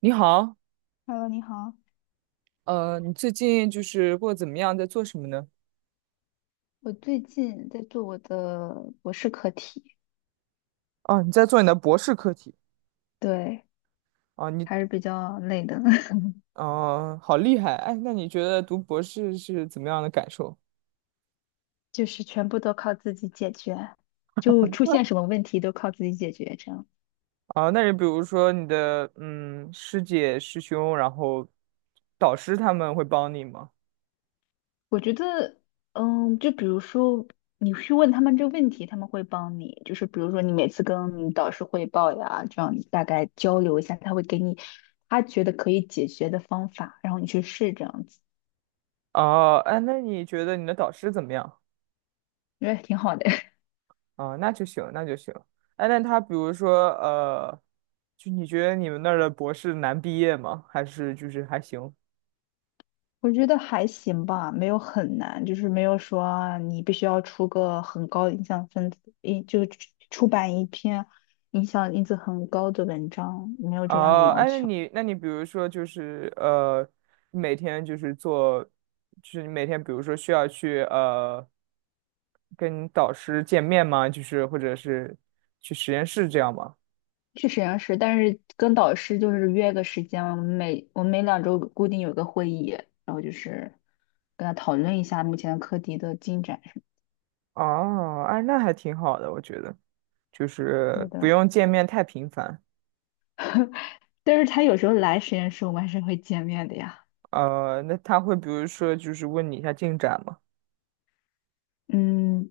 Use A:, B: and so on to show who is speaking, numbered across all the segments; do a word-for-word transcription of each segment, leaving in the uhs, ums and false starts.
A: 你好，
B: Hello，你好，
A: 呃，你最近就是过得怎么样，在做什么呢？
B: 我最近在做我的博士课题，
A: 哦，你在做你的博士课题
B: 对，
A: 啊，你，
B: 还是比较累的，
A: 哦，好厉害！哎，那你觉得读博士是怎么样的感受？
B: 就是全部都靠自己解决，就出现什么问题都靠自己解决，这样。
A: 啊，那你比如说你的嗯师姐师兄，然后导师他们会帮你吗？
B: 我觉得，嗯，就比如说你去问他们这个问题，他们会帮你，就是比如说你每次跟你导师汇报呀，这样你大概交流一下，他会给你他觉得可以解决的方法，然后你去试这样子，
A: 哦，哎，那你觉得你的导师怎么样？
B: 我觉得挺好的。
A: 啊，那就行，那就行。哎，那他比如说呃，就你觉得你们那儿的博士难毕业吗？还是就是还行？
B: 我觉得还行吧，没有很难，就是没有说啊你必须要出个很高的影响分子，一就出出版一篇影响因子很高的文章，没有这样的
A: 哦，
B: 要
A: 哎，那
B: 求。
A: 你那你比如说就是呃，每天就是做，就是你每天比如说需要去呃跟导师见面吗？就是或者是去实验室这样吗？
B: 去实验室，但是跟导师就是约个时间，我们每我们每两周固定有个会议，然后就是跟他讨论一下目前课题的进展什
A: 哦，哎，那还挺好的，我觉得就
B: 么
A: 是
B: 的。对
A: 不
B: 的。
A: 用见面太频繁。
B: 但是他有时候来实验室，我们还是会见面的呀。
A: 呃，那他会比如说就是问你一下进展吗？
B: 嗯，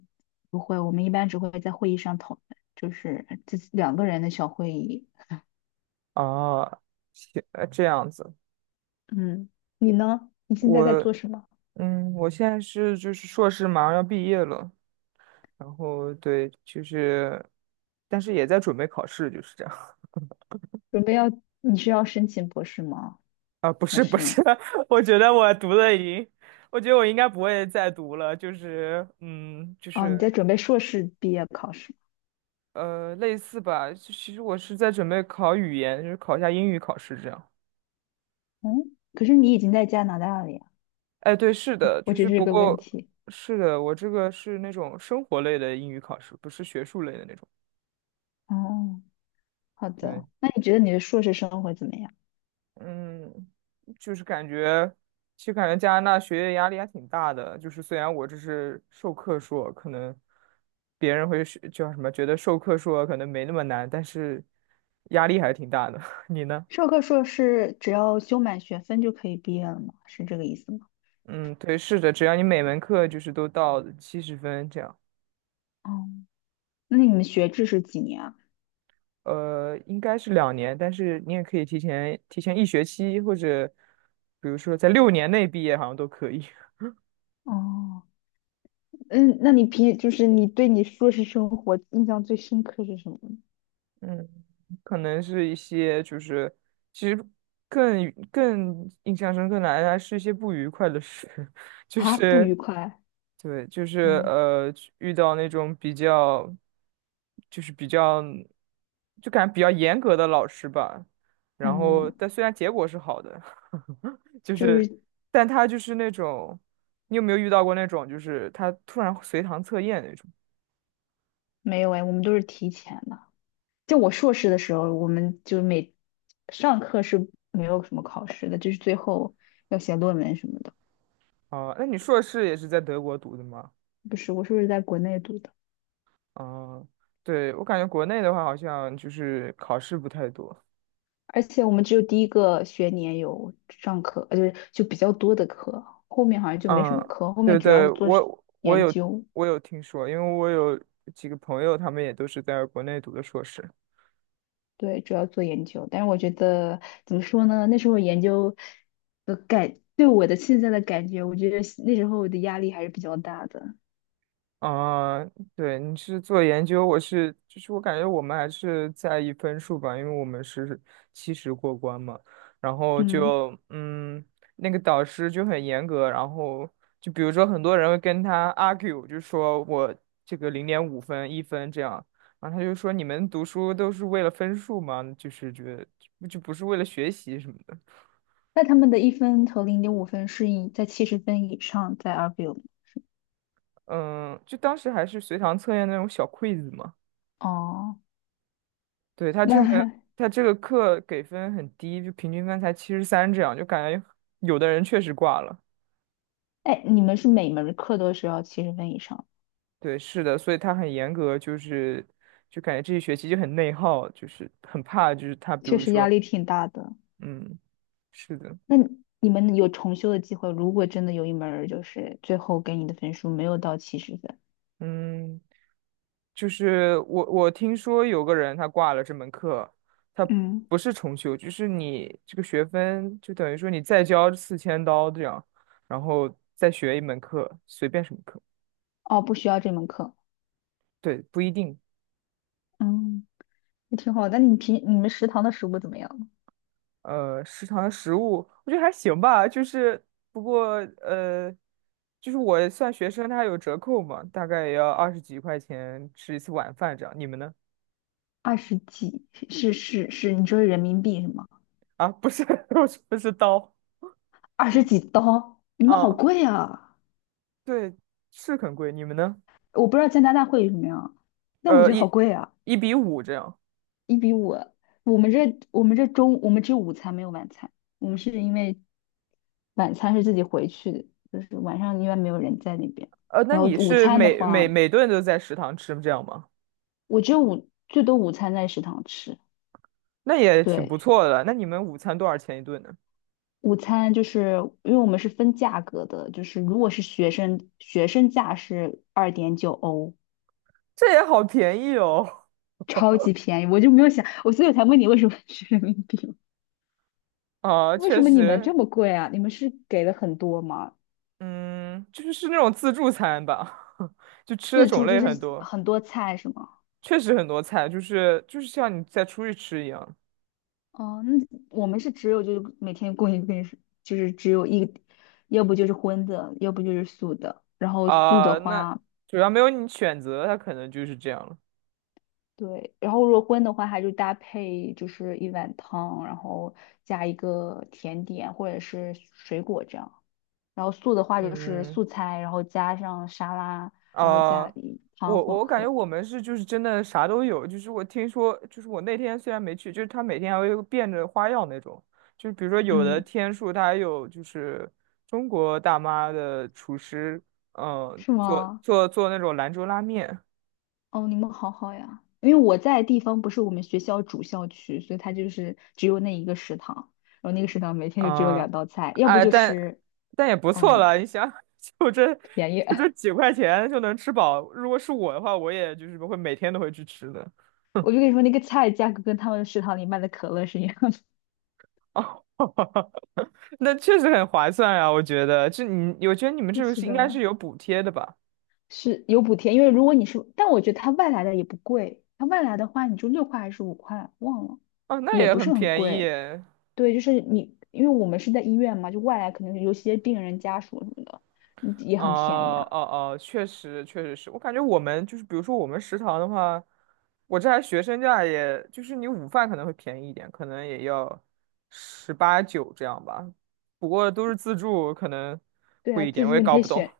B: 不会，我们一般只会在会议上讨论，就是自己两个人的小会议。
A: 哦，行，呃这样子，
B: 嗯，你呢？你现在在
A: 我
B: 做什么？
A: 嗯，我现在是就是硕士马上要毕业了。然后对，就是，但是也在准备考试，就是这样。
B: 准备要，你是要申请博士吗？
A: 啊，不
B: 还
A: 是不
B: 是，
A: 是，我觉得我读的已经，我觉得我应该不会再读了。就是，嗯，就
B: 哦，你
A: 是
B: 在准备硕士毕业考试？
A: 呃，类似吧。其其实我是在准备考语言，就是考一下英语考试这样。
B: 嗯，可是你已经在加拿大了呀，
A: 哎，对，是的，
B: 我
A: 就
B: 只
A: 是
B: 是这
A: 不
B: 个问
A: 过，
B: 题。
A: 是的，我这个是那种生活类的英语考试，不是学术类的那种。
B: 哦，好
A: 对
B: 的，那你觉得你的硕士生活怎么样？
A: 嗯，就是感觉，其实感觉加拿大学业压力还挺大的。就是虽然我这是授课硕，可能别人会是叫什么，觉得授课硕可能没那么难，但是压力还挺大的。你呢？
B: 授课硕士只要修满学分就可以毕业了吗？是这个意思吗？
A: 嗯，对，是的，只要你每门课就是都到七十分这样，
B: 哦，那你们学制是几年啊？
A: 呃，应该是两年，但是你也可以提前提前一学期，或者比如说在六年内毕业，好像都可以。
B: 哦。嗯，那你平就是你对你硕士生活印象最深刻是什么呢？
A: 嗯。可能是一些就是其实更更印象深刻的还是一些不愉快的事，就
B: 啊，不
A: 是
B: 愉快。
A: 对，就是
B: 嗯
A: 呃遇到那种比较就是比较就感觉比较严格的老师吧，然后
B: 嗯，
A: 但虽然结果是好的，就
B: 就
A: 是
B: 是
A: 但他就是那种你有没有遇到过那种就是他突然随堂测验那种
B: 没有哎，我们都是提前的。就我硕士的时候，我们就每上课是没有什么考试的，就是最后要写论文什么的。
A: 啊？那你硕士也是在德国读的吗？
B: 不是，我硕士在国内读的，
A: 嗯，对，我感觉国内的话，好像就是考试不太多。
B: 而且我们只有第一个学年有上课，呃，就是就比较多的课，后面好像就没什么
A: 嗯，
B: 课，后
A: 对
B: 面主要
A: 对，
B: 是做
A: 我我
B: 研
A: 有
B: 究。
A: 我有听说，因为我有几个朋友，他们也都是在国内读的硕士。
B: 对，主要做研究，但是我觉得怎么说呢？那时候研究的感，对我的现在的感觉，我觉得那时候的压力还是比较大的。
A: 啊、对，你是做研究，我是，就是我感觉我们还是在意分数吧，因为我们是七十过关嘛，然后
B: 嗯，
A: 就，嗯，那个导师就很严格，然后就比如说很多人会跟他 argue，就说我这个零点五分、一分这样，然后他就说你们读书都是为了分数吗？就是觉得就不是为了学习什么的，
B: 那他们的一分和零点五分是以在七十分以上在 argue。
A: 嗯，就当时还是随堂测验那种小 quiz 嘛。
B: 哦，
A: 对，他这门
B: 那
A: 他这个课给分很低，就平均分才七十三这样，就感觉有的人确实挂了。
B: 哎，你们是每门课都是要七十分以上，
A: 对，是的，所以他很严格，就是就感觉这一学期就很内耗，就是很怕，就是他比
B: 确
A: 如
B: 实
A: 说，
B: 压力挺大的。
A: 嗯，是的，
B: 那你们有重修的机会，如果真的有一门儿就是最后给你的分数没有到七十分，
A: 嗯，就是我我听说有个人他挂了这门课，他
B: 嗯，
A: 不是重修，就是你这个学分就等于说你再交四千刀这样，然后再学一门课，随便什么课，
B: 哦，不需要这门课。
A: 对，不一定。
B: 嗯。也挺好。但你平你们食堂的食物怎么样？
A: 呃，食堂的食物，我觉得还行吧，就是不过呃，就是我算学生，它有折扣嘛，大概也要二十几块钱吃一次晚饭这样。你们呢？
B: 二十几是是是，你说是人民币是吗？
A: 啊，不是，不说不是刀
B: 二十
A: 具
B: 几刀，你们好
A: 啊，
B: 贵啊！
A: 对，是很贵。你们呢？
B: 我不知道加拿大会有什么样，但我
A: 呃，
B: 觉得好
A: 一
B: 贵啊，
A: 一比五这样。
B: 一比五。我们这我们这中我们只有午餐没有晚餐，我们是因为晚餐是自己回去的，就是晚上因为没有人在那边。
A: 呃，那
B: 然后
A: 你
B: 午
A: 是
B: 餐的
A: 每每
B: 话，
A: 每顿都在食堂吃这样吗？
B: 我只有午最多午餐在食堂吃，
A: 那也挺不
B: 对。
A: 错的。那你们午餐多少钱一顿呢？
B: 午餐就是因为我们是分价格的，就是如果是学生，学生价是二点九欧，
A: 这也好便宜哦。
B: 超级便宜。我就没有想，我所以我才问你为什么是人民币嘛，
A: 啊，
B: 为什
A: 确
B: 么你们
A: 实，
B: 这么贵啊？你们是给了很多吗？
A: 嗯，就是是那种自助餐吧，就吃的
B: 自
A: 种
B: 助就
A: 类
B: 是
A: 很多，
B: 很多菜是吗？
A: 确实很多菜，就是就是像你在出去吃一样
B: 哦，那我们是只有就是每天供应给，就是只有一，要不就是荤的，要不就是素的。然后素的
A: 啊、那
B: 话。
A: 主要没有你选择，它可能就是这样了。
B: 对，然后如果荤的话，它就搭配就是一碗汤，然后加一个甜点或者是水果这样。然后素的话就是
A: 嗯
B: 素菜，然后加上沙拉，然后
A: 啊、
B: 加一汤
A: 我
B: 或
A: 我感觉
B: 和
A: 我们是就是真的啥都有，就是我听说，就是我那天虽然没去，就是他每天还会变着花样那种，就是比如说有的
B: 嗯，
A: 天数他还有就是中国大妈的厨师，嗯、
B: 是
A: 做
B: 吗？
A: 做做那种兰州拉面，
B: 哦，你们好好呀。因为我在的地方不是我们学校主校区，所以它就是只有那一个食堂，然后那个食堂每天就只有
A: 啊、
B: 两道菜，要不
A: 哎，
B: 就
A: 但
B: 吃
A: 但也不错
B: 嗯
A: 了。你想，就这
B: 便宜。
A: 就 这几块钱就能吃饱。如果是我的话，我也就是会每天都会去吃的。
B: 我就跟你说，那个菜价格跟他们食堂里卖的可乐是一样
A: 哦，那确实很划算啊，我觉得。这你，我觉得你们
B: 的。
A: 这个
B: 是
A: 是应该
B: 的。
A: 是有补贴的吧？
B: 是有补贴，因为如果你是，但我觉得它外来的也不贵，它外来的话你就六块还是五块，忘了，
A: 哦，那
B: 也
A: 也
B: 不
A: 很
B: 是很
A: 便宜
B: 贵。
A: 耶
B: 对，就是你，因为我们是在医院嘛，就外来可能有些病人家属什么的，嗯也很便宜
A: 哦
B: 啊。
A: 哦哦，确实确实是我感觉我们就是，比如说我们食堂的话，我这还学生价也，就是你午饭可能会便宜一点，可能也要十八九这样吧，不过都是自助，可能
B: 对啊，
A: 贵一点，
B: 自
A: 我也
B: 助你
A: 搞
B: 可以
A: 不懂。
B: 选，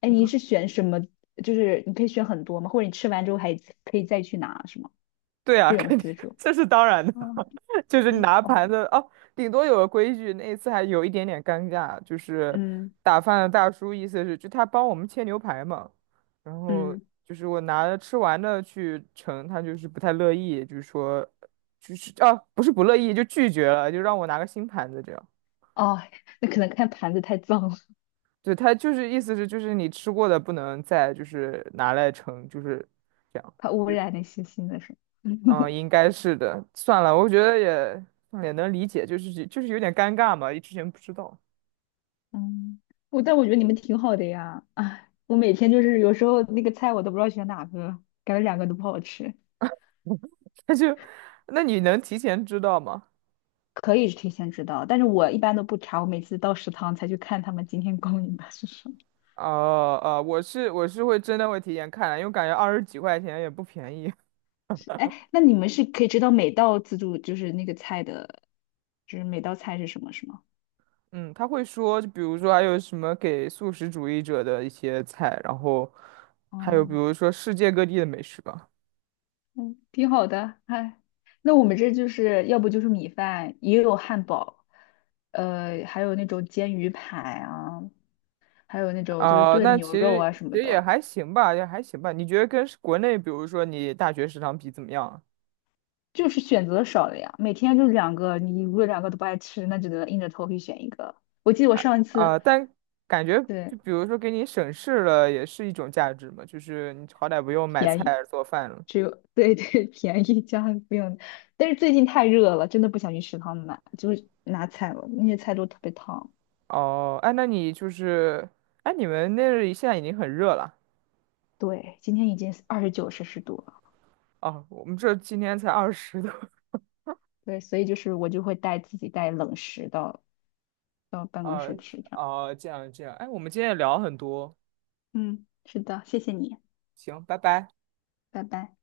B: 哎，你是 选什么？就是你可以选很多嘛，或者你吃完之后还可以再去拿，是吗？
A: 对啊，
B: 这种
A: 肯定
B: 自助。
A: 这是当然的，
B: 哦，
A: 就是你
B: 对，
A: 拿
B: 哦，
A: 盘子哦，顶多有个规矩，那一次还有一点点尴尬，就是
B: 嗯
A: 打饭的大叔意思是就他帮我们切牛排嘛，然后
B: 嗯，
A: 就是我拿着吃完的去盛，他就是不太乐意，就是说就是哦，不是不乐意就拒绝了，就让我拿个新盘子这样，
B: 哦，那可能看盘子太脏了，
A: 对他就是意思是就是你吃过的不能再就是拿来盛，就是。这样。
B: 怕污染那些新的什么。
A: 嗯，应该是的。算了，我觉得也也能理解，就是就是有点尴尬嘛，之前不知道。
B: 嗯，我但我觉得你们挺好的呀。哎，我每天就是有时候那个菜我都不知道选哪个，感觉两个都不好吃。
A: 那就，那你能提前知道吗？
B: 可以提前知道，但是我一般都不查，我每次到食堂才去看他们今天供应的是什么。
A: 哦哦，我是我是会真的会提前看的因为感觉二十几块钱也不便宜。
B: 哎，那你们是可以知道每道自助就是那个菜的，就是每道菜是什么，是吗？
A: 嗯，他会说，就比如说还有什么给素食主义者的一些菜，然后还有
B: 哦，
A: 比如说世界各地的美食吧。
B: 嗯，挺好的。哎，那我们这就是要不就是米饭，也有汉堡，呃，还有那种煎鱼排啊。还有那种就是
A: 啊、
B: 炖
A: 那其
B: 牛肉
A: 实
B: 啊什么
A: 其实也
B: 的，
A: 还行吧，也还行吧。你觉得跟国内，比如说你大学食堂比怎么样啊
B: 就是选择少了呀。每天就两个，你如果两个都不爱吃，那只能硬着头皮选一个。我记得我上一次
A: 啊、但感觉
B: 对
A: 就比如说给你省事了，也是一种价值嘛，就是你好歹不用买
B: 便宜，
A: 菜做饭了。
B: 只有对对 便宜家里不用，但是最近太热了，真的不想去食堂买，就是拿菜了，那些菜都特别烫。
A: 哦，哎，那你就是，哎，你们那里现在已经很热了。
B: 对，今天已经二十九摄氏度了，
A: 哦，我们这今天才二十度。
B: 对，所以就是我就会带自己带冷食到到 办公
A: 哦，
B: 室吃，这样。
A: 哦，这样这样，哎，我们今天也聊了很多，
B: 嗯，是的，谢谢你，
A: 行，拜拜。
B: 拜拜。